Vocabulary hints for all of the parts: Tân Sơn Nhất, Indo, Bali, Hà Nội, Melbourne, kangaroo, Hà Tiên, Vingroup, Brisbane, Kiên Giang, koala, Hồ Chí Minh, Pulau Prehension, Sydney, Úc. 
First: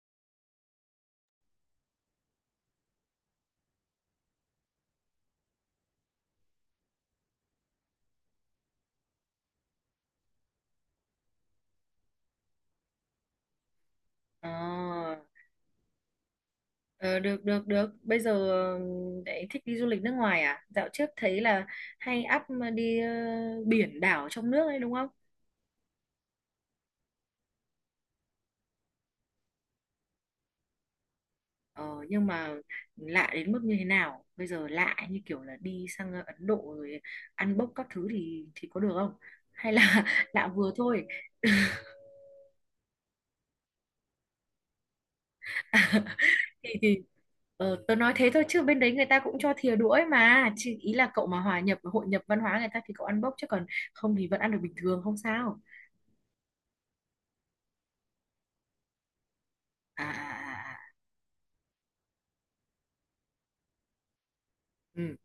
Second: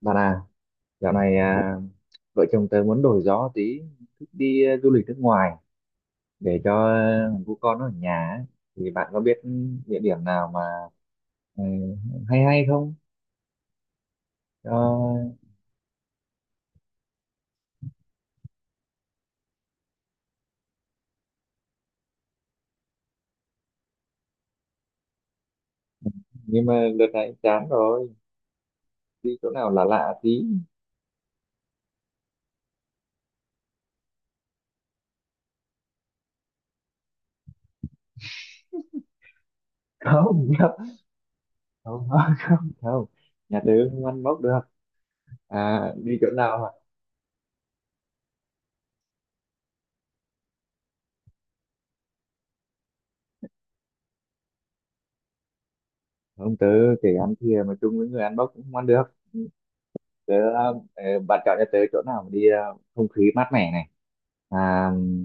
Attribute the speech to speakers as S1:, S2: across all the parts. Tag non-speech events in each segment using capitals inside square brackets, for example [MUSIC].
S1: Bạn à, dạo này vợ chồng tớ muốn đổi gió tí, thích đi du lịch nước ngoài để cho thằng cu con nó ở nhà ấy. Thì bạn có biết địa điểm nào mà ừ, hay hay không?
S2: Ờ,
S1: Cho-
S2: ờ, được được được. Bây giờ đấy thích đi du lịch nước ngoài à? Dạo trước thấy là hay up đi biển đảo trong nước đấy đúng không?
S1: nhưng mà đợt này chán rồi, đi chỗ nào lạ lạ tí.
S2: Ờ, nhưng mà lạ đến mức như thế nào? Bây giờ lạ như kiểu là đi sang Ấn Độ rồi ăn bốc các thứ thì có được không? Hay là [LAUGHS] lạ
S1: Không,
S2: vừa
S1: [LAUGHS]
S2: thôi?
S1: không, không, không. Nhà tớ không ăn bốc được. À, đi
S2: [LAUGHS]
S1: chỗ nào
S2: Thì
S1: à?
S2: thì ờ, tớ nói thế thôi chứ bên đấy người ta cũng cho thìa đũa ấy mà. Chỉ ý là cậu mà hòa nhập hội nhập văn hóa người ta thì cậu ăn bốc chứ còn không thì vẫn ăn được bình thường không sao.
S1: Không, tớ kể ăn thìa mà chung với người ăn bốc cũng không ăn được.
S2: À à à.
S1: Tớ,
S2: à.
S1: bạn chọn cho tớ chỗ nào mà đi không khí mát mẻ này. À,
S2: Ừ.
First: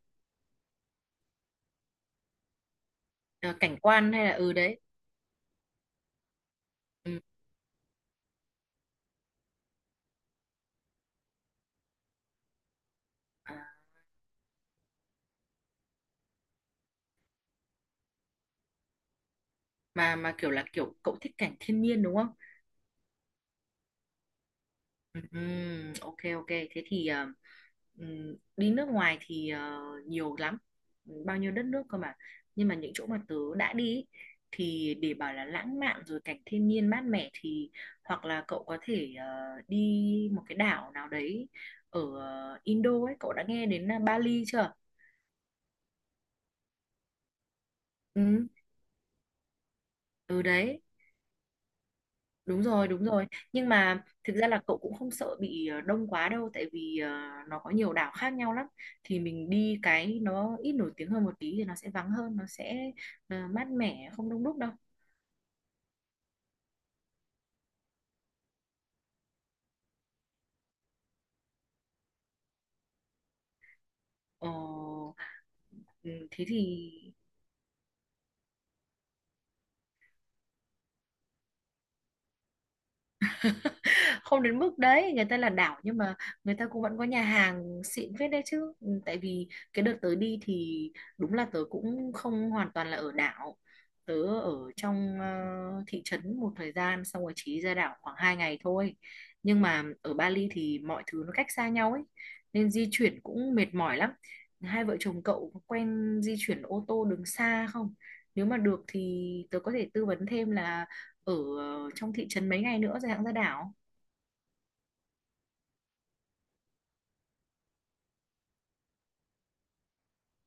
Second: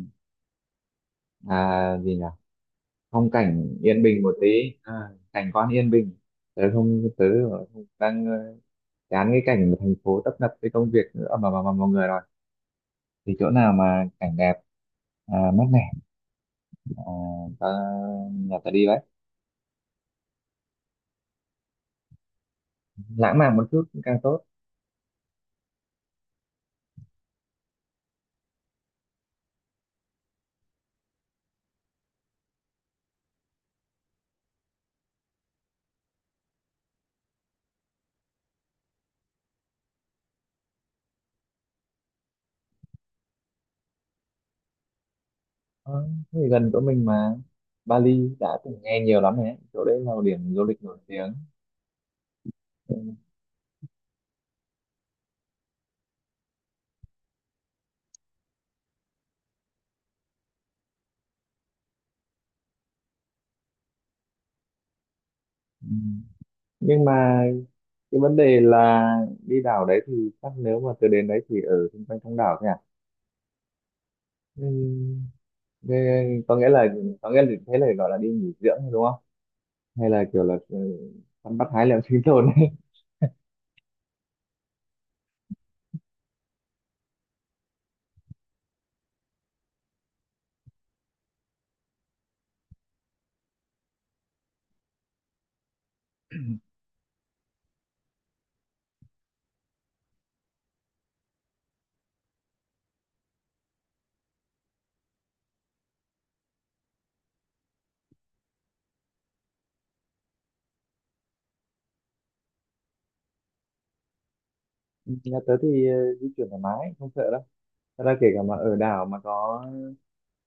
S1: gì nhỉ, phong
S2: À,
S1: cảnh
S2: cảnh
S1: yên
S2: quan
S1: bình
S2: hay là
S1: một tí,
S2: ừ đấy.
S1: à, cảnh quan yên bình.
S2: Ừ.
S1: Tớ không- đang ờ, Chán cái cảnh thành phố tấp nập với công việc nữa mà mọi người rồi thì chỗ
S2: À,
S1: nào mà cảnh đẹp, mát mẻ, à, ta, nhà ta đi đấy,
S2: mà kiểu là kiểu cậu thích cảnh thiên nhiên đúng không?
S1: lãng mạn một chút cũng càng tốt.
S2: Ừ. ừ, ok ok thế thì ừ, đi nước ngoài thì nhiều lắm. Ừ, bao nhiêu đất nước cơ mà, nhưng mà những chỗ mà tớ đã đi ý, thì để bảo là lãng mạn rồi cảnh thiên nhiên mát mẻ thì hoặc là cậu có thể đi một cái đảo nào đấy ở Indo ấy. Cậu đã nghe đến Bali chưa?
S1: Ờ, thế thì gần chỗ mình mà. Bali đã
S2: Ừ,
S1: từng nghe nhiều lắm rồi, đấy chỗ đấy là một
S2: ừ
S1: điểm du
S2: đấy.
S1: lịch nổi tiếng.
S2: Đúng rồi, đúng rồi. Nhưng mà thực ra là cậu cũng không sợ bị đông quá đâu, tại vì nó có nhiều đảo khác nhau lắm. Thì mình đi cái nó ít nổi tiếng hơn một tí thì nó sẽ vắng hơn, nó sẽ mát mẻ, không đông đúc đâu.
S1: Ừ, nhưng mà cái vấn đề là đi đảo đấy thì chắc nếu mà tớ đến đấy thì ở xung quanh trong đảo thôi à?
S2: Ờ,
S1: Ừ. Thế
S2: ừ, Thế
S1: có
S2: thì
S1: nghĩa là, có nghĩa là thế là gọi là đi nghỉ dưỡng đúng không? Hay là kiểu là săn bắt hái lượm sinh tồn ấy.
S2: không đến mức đấy, người ta là đảo nhưng mà người ta cũng vẫn có nhà hàng xịn phết đấy chứ. Ừ, tại vì cái đợt tới đi thì đúng là tớ cũng không hoàn toàn là ở đảo, tớ ở trong thị trấn một thời gian xong rồi chỉ ra đảo khoảng 2 ngày thôi. Nhưng mà ở Bali thì mọi thứ nó cách xa nhau ấy, nên di chuyển cũng mệt mỏi lắm. Hai vợ chồng cậu có quen di chuyển ô tô đường xa không? Nếu mà được thì tớ có thể tư vấn thêm là ở trong thị trấn mấy ngày nữa rồi hãng ra đảo.
S1: [LAUGHS] Nhà tớ thì di chuyển thoải mái, không sợ đâu. Thật ra kể cả mà ở đảo mà có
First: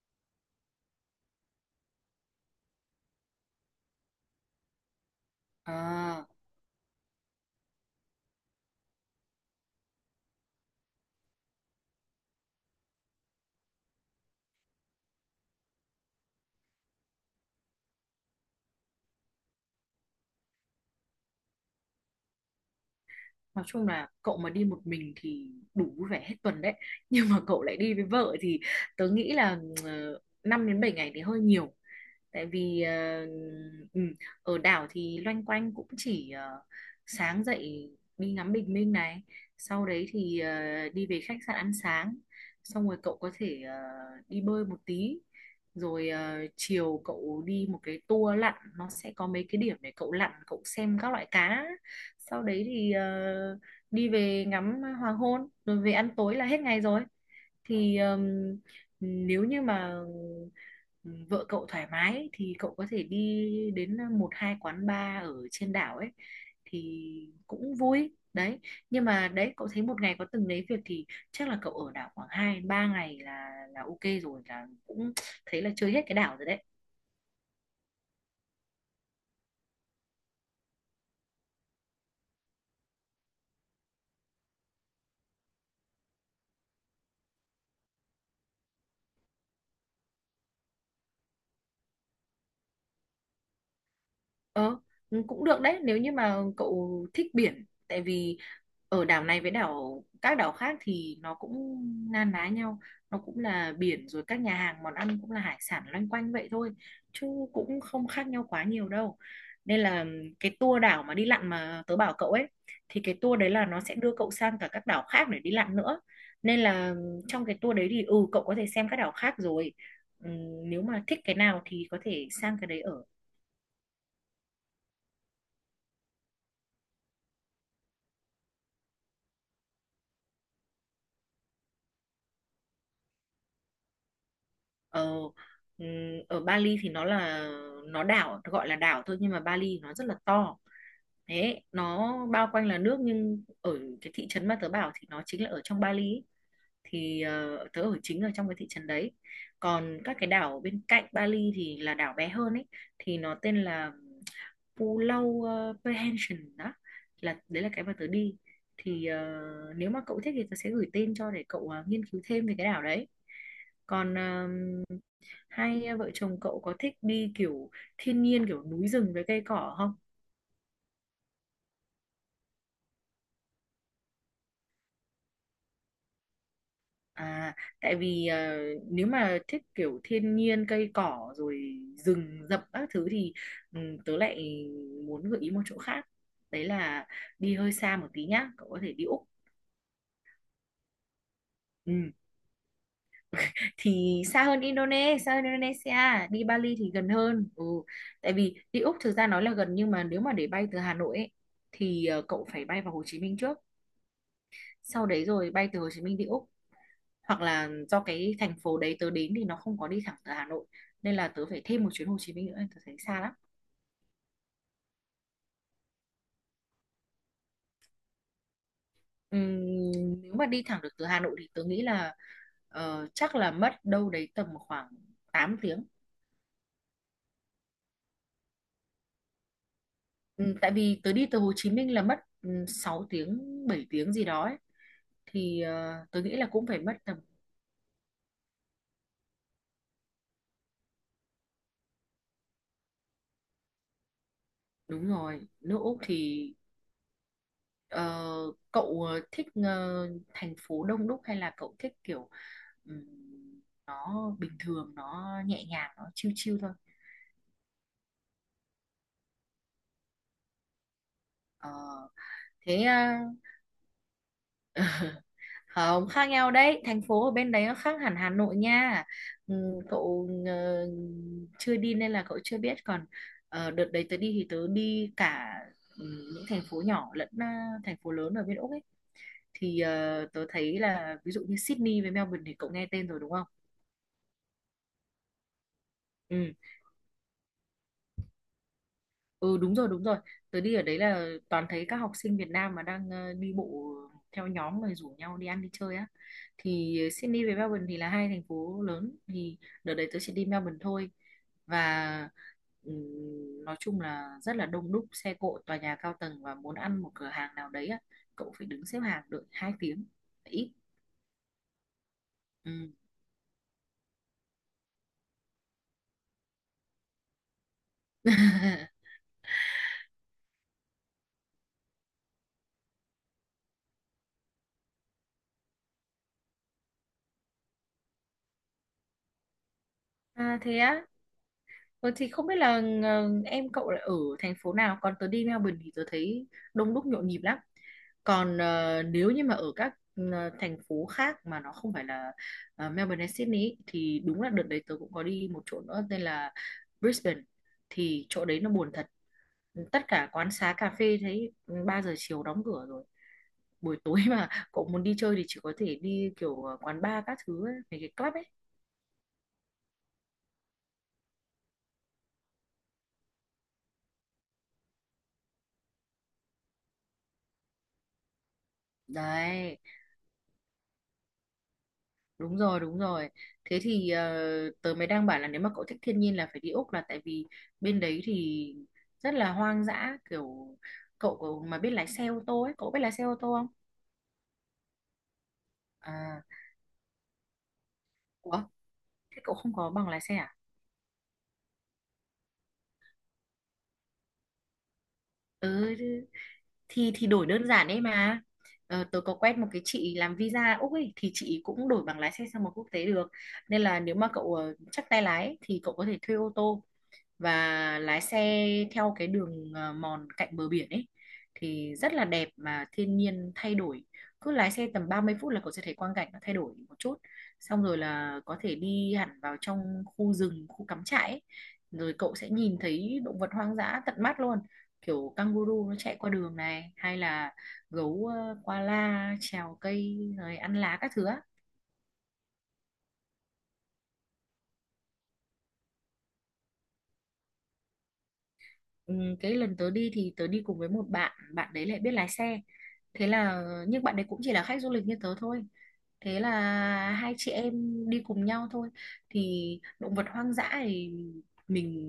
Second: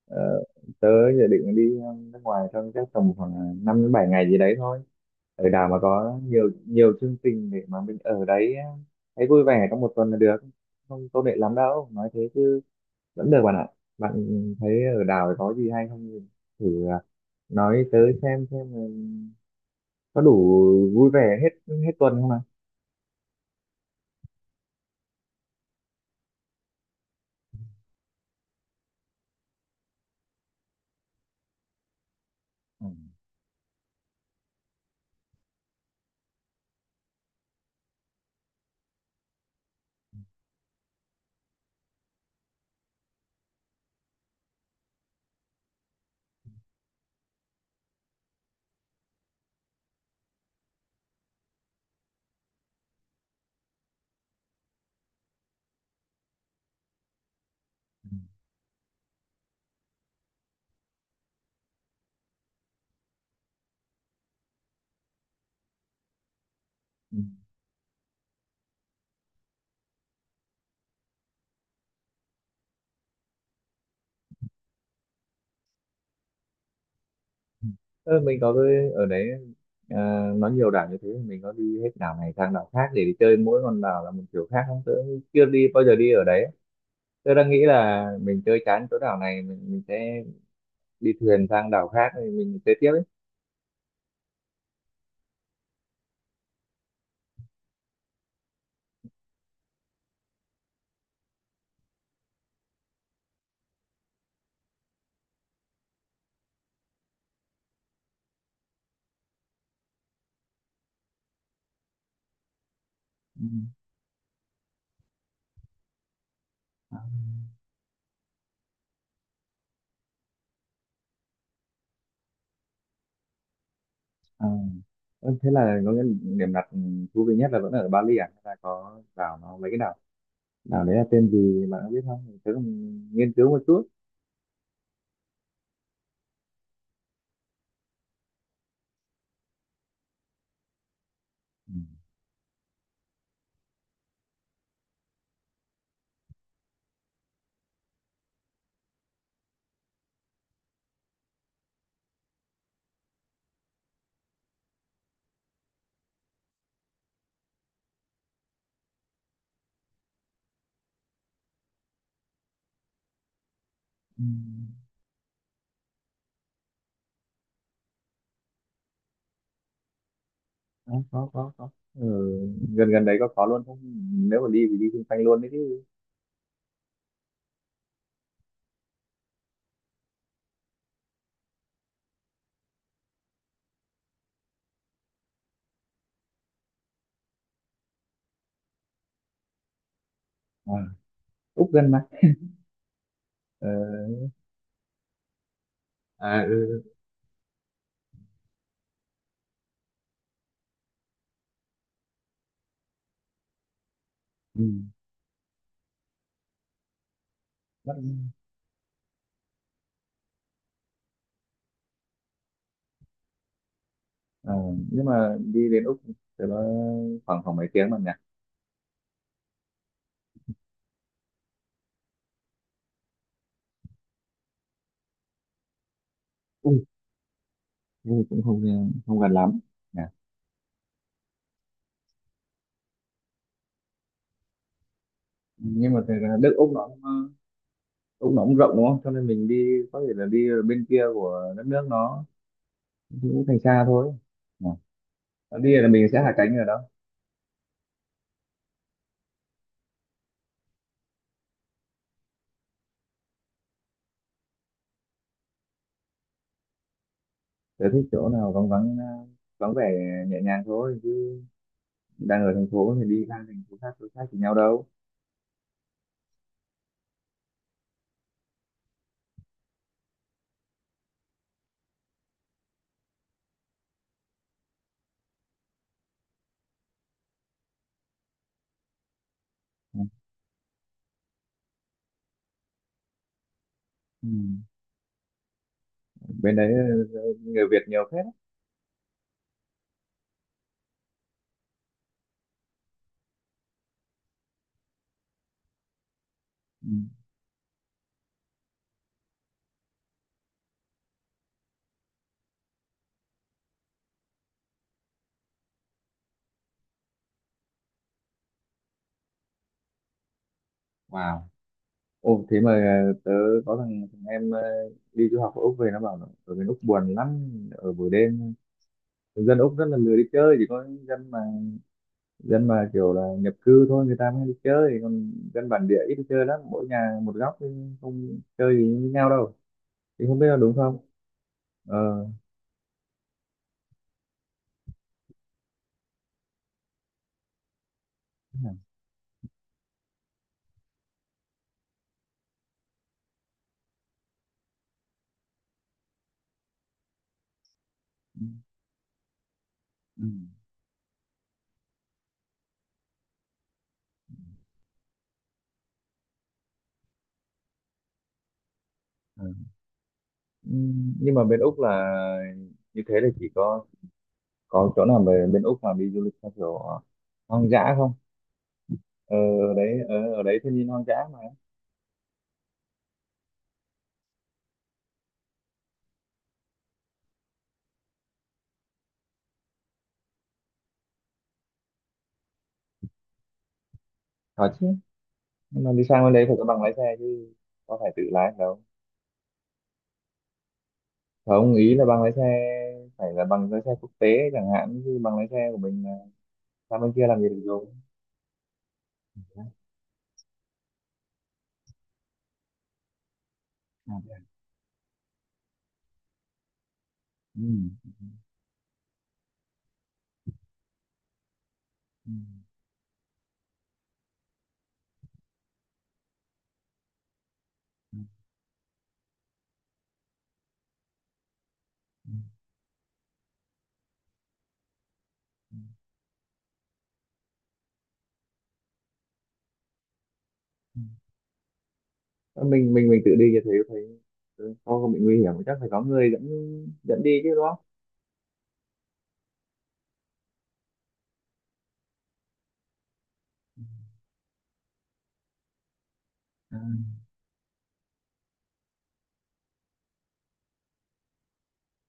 S1: ờ, tớ dự định đi nước ngoài trong các tầm khoảng 5 đến 7 ngày gì đấy thôi. Ở đảo mà có
S2: À,
S1: nhiều nhiều chương trình để mà mình ở đấy thấy vui vẻ trong 1 tuần là được. Không công nghệ lắm đâu, nói thế chứ vẫn được bạn ạ. Bạn thấy ở đảo có gì hay không? Thì thử nói tới xem có đủ vui vẻ hết hết tuần không ạ?
S2: nói chung là cậu mà đi một mình thì đủ vui vẻ hết tuần đấy. [LAUGHS] Nhưng mà cậu lại đi với vợ thì tớ nghĩ là 5 đến 7 ngày thì hơi nhiều. Tại vì
S1: Ừ.
S2: ừ, ở đảo thì loanh quanh cũng chỉ sáng dậy đi ngắm bình minh này, sau đấy thì đi về khách sạn ăn sáng, xong rồi cậu có thể đi bơi một tí, rồi chiều cậu đi một cái tour lặn, nó sẽ có mấy cái điểm để cậu lặn, cậu xem các loại cá, sau đấy thì đi về ngắm hoàng hôn rồi về ăn tối là hết ngày rồi. Thì Nếu như mà vợ cậu thoải mái thì cậu có thể đi đến một hai quán bar ở trên đảo ấy thì
S1: Ừ.
S2: cũng vui đấy. Nhưng mà đấy, cậu thấy một ngày có từng đấy việc thì chắc là cậu ở đảo khoảng hai ba ngày là ok rồi, là cũng thấy là chơi hết cái đảo rồi đấy.
S1: Ừ, mình có cái ở đấy, à, nó nhiều đảo như thế mình có đi hết đảo này sang đảo khác để đi chơi, mỗi con đảo là một kiểu khác không? Tớ chưa đi bao giờ, đi ở đấy tớ đang nghĩ là mình chơi chán chỗ đảo này mình sẽ đi thuyền sang đảo khác thì mình chơi tiếp ấy.
S2: Ờ, Cũng được đấy nếu như mà cậu thích biển. Tại vì ở đảo này với các đảo khác thì nó cũng na ná nhau, nó cũng là biển rồi, các nhà hàng món ăn cũng là hải sản loanh quanh vậy thôi, chứ cũng không khác nhau quá nhiều đâu. Nên là cái tour đảo mà đi lặn mà tớ bảo cậu ấy, thì cái tour
S1: Ừ.
S2: đấy là nó sẽ đưa cậu sang cả các đảo khác để đi lặn nữa, nên là trong cái tour đấy thì ừ cậu có thể xem các đảo khác rồi. Ừ, nếu mà thích cái nào thì có thể sang cái đấy ở.
S1: À, ừ, thế là có cái điểm đặt thú vị nhất là vẫn ở Bali, à hay là có đảo, nó mấy cái đảo, đảo đấy là tên gì bạn có biết không, tớ cũng nghiên cứu một chút.
S2: Ờ, ừm, Ở Bali thì nó đảo, gọi là đảo thôi nhưng mà Bali nó rất là to, thế
S1: Ừ.
S2: nó bao quanh là nước, nhưng ở cái thị trấn mà tớ bảo thì nó chính là ở trong Bali ấy. Thì tớ ở chính ở trong cái thị trấn đấy, còn các cái đảo bên cạnh Bali thì là đảo bé hơn ấy, thì nó tên là Pulau Prehension đó, là đấy là cái mà tớ đi. Thì nếu mà cậu thích thì tớ sẽ gửi tên cho để cậu nghiên cứu thêm về cái đảo đấy. còn
S1: Ừ.
S2: ờ, Hai à, vợ chồng cậu có thích đi kiểu thiên nhiên, kiểu núi rừng với cây cỏ không?
S1: Có có, ừ, gần gần đấy có luôn không, nếu mà đi thì đi xung quanh luôn đấy chứ.
S2: À, tại vì nếu mà thích kiểu thiên nhiên cây cỏ rồi rừng rậm các thứ thì ừ, tớ lại muốn gợi ý một chỗ khác. Đấy là đi hơi xa một tí nhá, cậu có thể đi Úc.
S1: À, Úc gần mà.
S2: Ừ.
S1: Ờ.
S2: Thì xa hơn Indonesia,
S1: À
S2: đi Bali
S1: ừ.
S2: thì gần hơn. Ừ. Tại vì đi Úc thực ra nói là gần, nhưng mà nếu mà để bay từ Hà Nội ấy, thì cậu phải bay vào Hồ Chí Minh trước,
S1: Ừ.
S2: sau đấy rồi bay từ Hồ Chí Minh đi Úc, hoặc là do
S1: Bắc-
S2: cái thành phố đấy tớ đến thì nó không có đi thẳng từ Hà Nội, nên là tớ phải thêm một chuyến Hồ Chí Minh nữa, tớ thấy xa lắm.
S1: ờ, nhưng mà đi đến Úc thì nó khoảng khoảng mấy tiếng mà nhỉ?
S2: Ừm, nếu mà đi thẳng được từ Hà Nội thì tớ nghĩ là chắc là mất đâu đấy tầm khoảng 8 tiếng.
S1: Ui, thế thì cũng không không gần lắm nhỉ.
S2: Tại vì tớ đi từ Hồ Chí Minh là mất 6 tiếng 7 tiếng gì đó ấy. Thì
S1: Nhưng mà thật
S2: tớ
S1: ra
S2: nghĩ là
S1: nước
S2: cũng
S1: Úc
S2: phải
S1: nó
S2: mất
S1: cũng,
S2: tầm
S1: Úc nó cũng rộng đúng không, cho nên mình đi có thể là đi ở bên kia của đất nước nó cũng thành xa thôi nhỉ?
S2: đúng rồi,
S1: Đi
S2: nước
S1: là
S2: Úc
S1: mình sẽ hạ
S2: thì.
S1: cánh ở đó.
S2: Ờ, Cậu thích thành phố đông đúc hay là cậu thích kiểu ừm, nó bình thường, nó nhẹ nhàng, nó chill chill thôi?
S1: Tớ thích chỗ nào vắng vắng, vắng vẻ, nhẹ nhàng thôi.
S2: Ờ,
S1: Đang ở thành
S2: Thế
S1: phố thì
S2: à,
S1: đi sang thành phố khác đối khác thì nhau đâu.
S2: không khác nhau đấy, thành phố ở bên đấy nó khác hẳn Hà Nội nha. Cậu chưa đi nên là cậu chưa biết, còn đợt đấy tớ đi thì tớ đi cả những thành phố nhỏ lẫn thành phố lớn ở bên Úc ấy. Thì
S1: Ừ.
S2: tớ thấy là ví dụ như Sydney với Melbourne thì cậu nghe tên rồi đúng không?
S1: Ừ.
S2: Ừ.
S1: Bên đấy người Việt nhiều phết á.
S2: Ừ đúng rồi đúng rồi. Tớ đi ở đấy là toàn thấy các học sinh Việt Nam mà đang đi bộ theo nhóm rồi rủ nhau đi ăn đi chơi á.
S1: Ừ.
S2: Thì Sydney với Melbourne thì là hai thành phố lớn. Thì đợt đấy tớ chỉ đi Melbourne thôi. Và nói chung là rất là đông đúc, xe cộ, tòa nhà cao tầng. Và muốn ăn một cửa hàng nào đấy á, cậu phải đứng xếp hàng đợi 2 tiếng ít.
S1: Wow. Ô thế mà
S2: Ừ.
S1: tớ có thằng em đi du học ở Úc về nó bảo là ở bên Úc buồn lắm ở buổi đêm,
S2: [LAUGHS]
S1: dân Úc rất là lười đi chơi, chỉ có dân mà kiểu là nhập cư thôi người ta mới đi chơi, còn dân bản địa ít đi chơi lắm, mỗi nhà một góc chứ không chơi gì với nhau đâu, thì không biết là
S2: À
S1: đúng
S2: thế
S1: không.
S2: á. Ờ,
S1: Ờ.
S2: thì không biết là em cậu là ở thành phố nào, còn tớ đi Melbourne thì tớ thấy đông đúc nhộn nhịp lắm.
S1: Thế
S2: Còn
S1: hả?
S2: nếu như mà ở các thành phố khác mà nó không phải là Melbourne hay Sydney ý, thì đúng là đợt đấy tớ cũng có đi một chỗ nữa tên là Brisbane, thì chỗ
S1: Ừ.
S2: đấy nó buồn thật, tất cả quán xá cà phê thấy 3 giờ chiều đóng cửa rồi. Buổi tối [LAUGHS] mà cậu muốn đi chơi thì chỉ có thể đi kiểu quán bar các thứ ấy, mấy cái club ấy
S1: Ừ. Nhưng mà bên Úc là như thế là chỉ có chỗ nào về bên Úc mà đi du lịch theo kiểu hoang dã không? Ờ, ở
S2: đấy.
S1: đấy, ở đấy thiên nhiên hoang dã mà.
S2: Đúng rồi, đúng rồi. Thế thì tớ mới đang bảo là nếu mà cậu thích thiên nhiên là phải đi Úc, là tại vì bên đấy thì rất là hoang dã, kiểu cậu mà biết lái xe ô tô ấy, cậu biết lái xe ô tô không?
S1: Có chứ, nhưng mà đi sang bên
S2: À,
S1: đấy phải có bằng lái xe chứ, có phải tự lái
S2: ủa,
S1: đâu.
S2: thế cậu không có bằng lái xe à?
S1: Không, ý là bằng lái xe phải là bằng lái xe quốc tế chẳng hạn, chứ bằng lái xe của
S2: Ừ,
S1: mình là sang
S2: thì
S1: bên
S2: thì
S1: kia làm
S2: đổi
S1: gì được
S2: đơn
S1: rồi.
S2: giản đấy mà. Ờ, tớ có quen một cái chị làm visa Úc ấy, thì chị cũng đổi bằng lái xe sang một quốc tế được. Nên là
S1: À,
S2: nếu mà
S1: thế à?
S2: cậu chắc tay lái ấy, thì cậu có thể thuê ô tô
S1: Ừm.
S2: và lái xe theo cái đường mòn cạnh bờ biển ấy, thì rất là đẹp
S1: Ừm.
S2: mà thiên nhiên thay đổi, cứ lái xe tầm 30 phút là cậu sẽ thấy quang cảnh nó thay đổi một chút, xong rồi
S1: Ừm.
S2: là có thể đi hẳn vào trong khu rừng, khu cắm trại ấy. Rồi cậu sẽ nhìn thấy động vật hoang dã tận mắt luôn, kiểu kangaroo nó chạy qua đường này, hay là gấu koala trèo cây rồi ăn lá
S1: Ừm.
S2: các thứ á.
S1: Ờ, mình tự đi như thế thấy không không bị nguy hiểm, chắc phải có người dẫn dẫn đi chứ đúng không?
S2: Ừ, cái lần tớ đi thì tớ đi cùng với một bạn, bạn đấy lại biết lái xe, thế là nhưng bạn đấy cũng chỉ là khách du lịch như tớ thôi, thế là
S1: Ừ.
S2: hai chị em đi cùng nhau thôi. Thì động vật hoang dã thì mình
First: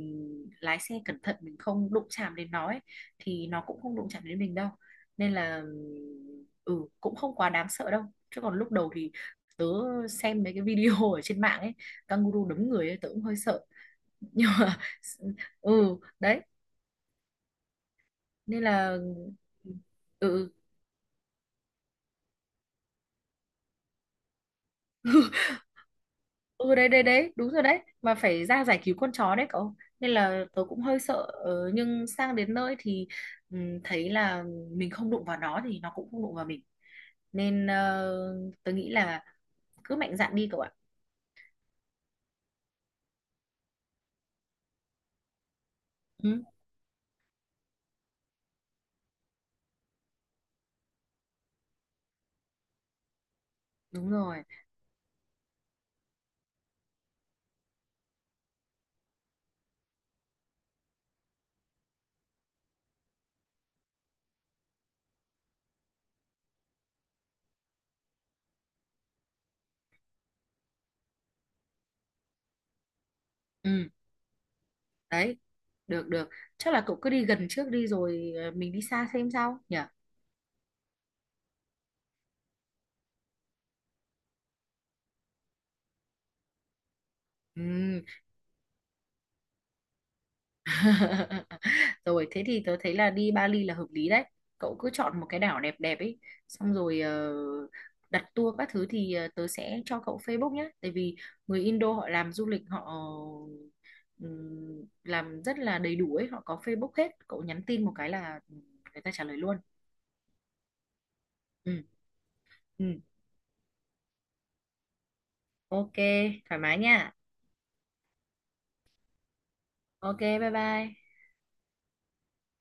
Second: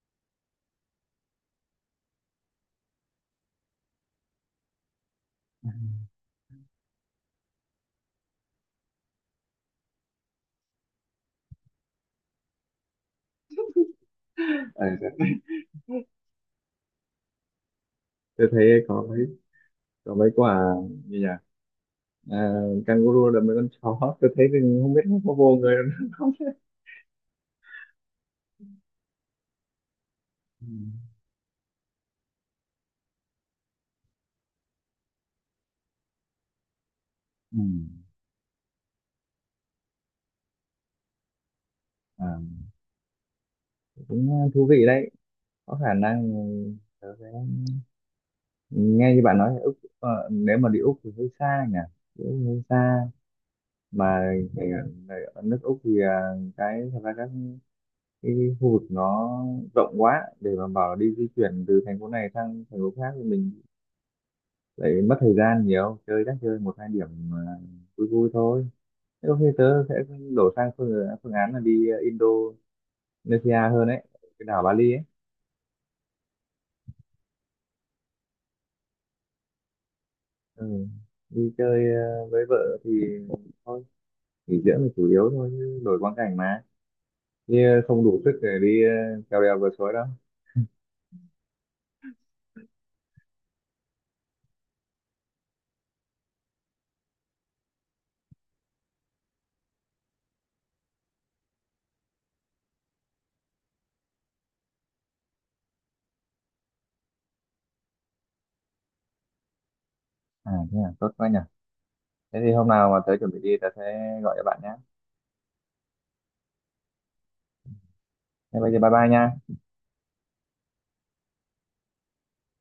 S2: lái xe cẩn thận, mình không đụng chạm đến nó ấy, thì nó cũng không đụng chạm đến mình đâu, nên là ừ cũng không quá đáng sợ đâu. Chứ còn lúc đầu thì tớ xem mấy cái video ở trên mạng ấy, kangaroo đấm người ấy, tớ cũng hơi sợ nhưng mà
S1: Ờ,
S2: [LAUGHS] ừ đấy,
S1: tôi thấy
S2: nên là
S1: có. Còn mấy
S2: ừ.
S1: quả như nhà, à, kangaroo là mấy con chó [LAUGHS] tôi thấy thì không biết nó có vô người nó không.
S2: Ừ đấy đấy đấy đúng rồi đấy, mà phải ra giải cứu con chó đấy cậu, nên là tớ
S1: Ừ.
S2: cũng hơi sợ. Ờ, nhưng sang đến nơi thì thấy là mình không đụng vào nó thì nó cũng không đụng vào mình,
S1: Ừ.
S2: nên tớ nghĩ là cứ mạnh dạn đi cậu ạ.
S1: À, cũng thú vị đấy, có khả năng
S2: Ừ,
S1: tớ sẽ, nghe như bạn nói là Úc, nếu mà đi Úc thì hơi xa nhỉ, đi Úc hơi xa
S2: đúng
S1: mà.
S2: rồi.
S1: cái- cái ở nước Úc thì, à, cái thật ra các cái khu vực nó rộng quá để mà bảo là đi di chuyển từ thành phố này sang thành phố khác thì mình lại mất thời gian nhiều chơi, chắc chơi một hai điểm, à, vui vui thôi. Thế ok, tớ sẽ đổ sang phương án là đi Indonesia
S2: Ừ
S1: hơn ấy, cái đảo Bali ấy.
S2: đấy, được được, chắc là cậu cứ đi gần trước đi rồi mình đi xa xem sao nhỉ.
S1: Ừ. Đi chơi với vợ thì thôi, nghỉ dưỡng là chủ yếu thôi, chứ đổi quang cảnh mà. Đi
S2: Ừ.
S1: không đủ sức để đi trèo đèo vượt suối đâu.
S2: [LAUGHS] Rồi thế thì tớ thấy là đi Bali là hợp lý đấy. Cậu cứ chọn một cái đảo đẹp đẹp ấy, xong rồi đặt tour các thứ thì tớ sẽ cho cậu Facebook nhé. Tại vì người Indo họ làm du lịch họ làm rất là đầy đủ ấy, họ có Facebook hết. Cậu nhắn tin một cái là người ta trả lời luôn.
S1: À, thế à, tốt quá nhỉ.
S2: Ừ,
S1: Thế thì hôm nào mà
S2: ừ.
S1: tớ chuẩn bị đi, tớ sẽ gọi cho bạn nhé.
S2: Ok, thoải mái nha.
S1: Thế bây giờ bye bye nha.
S2: Ok, bye bye.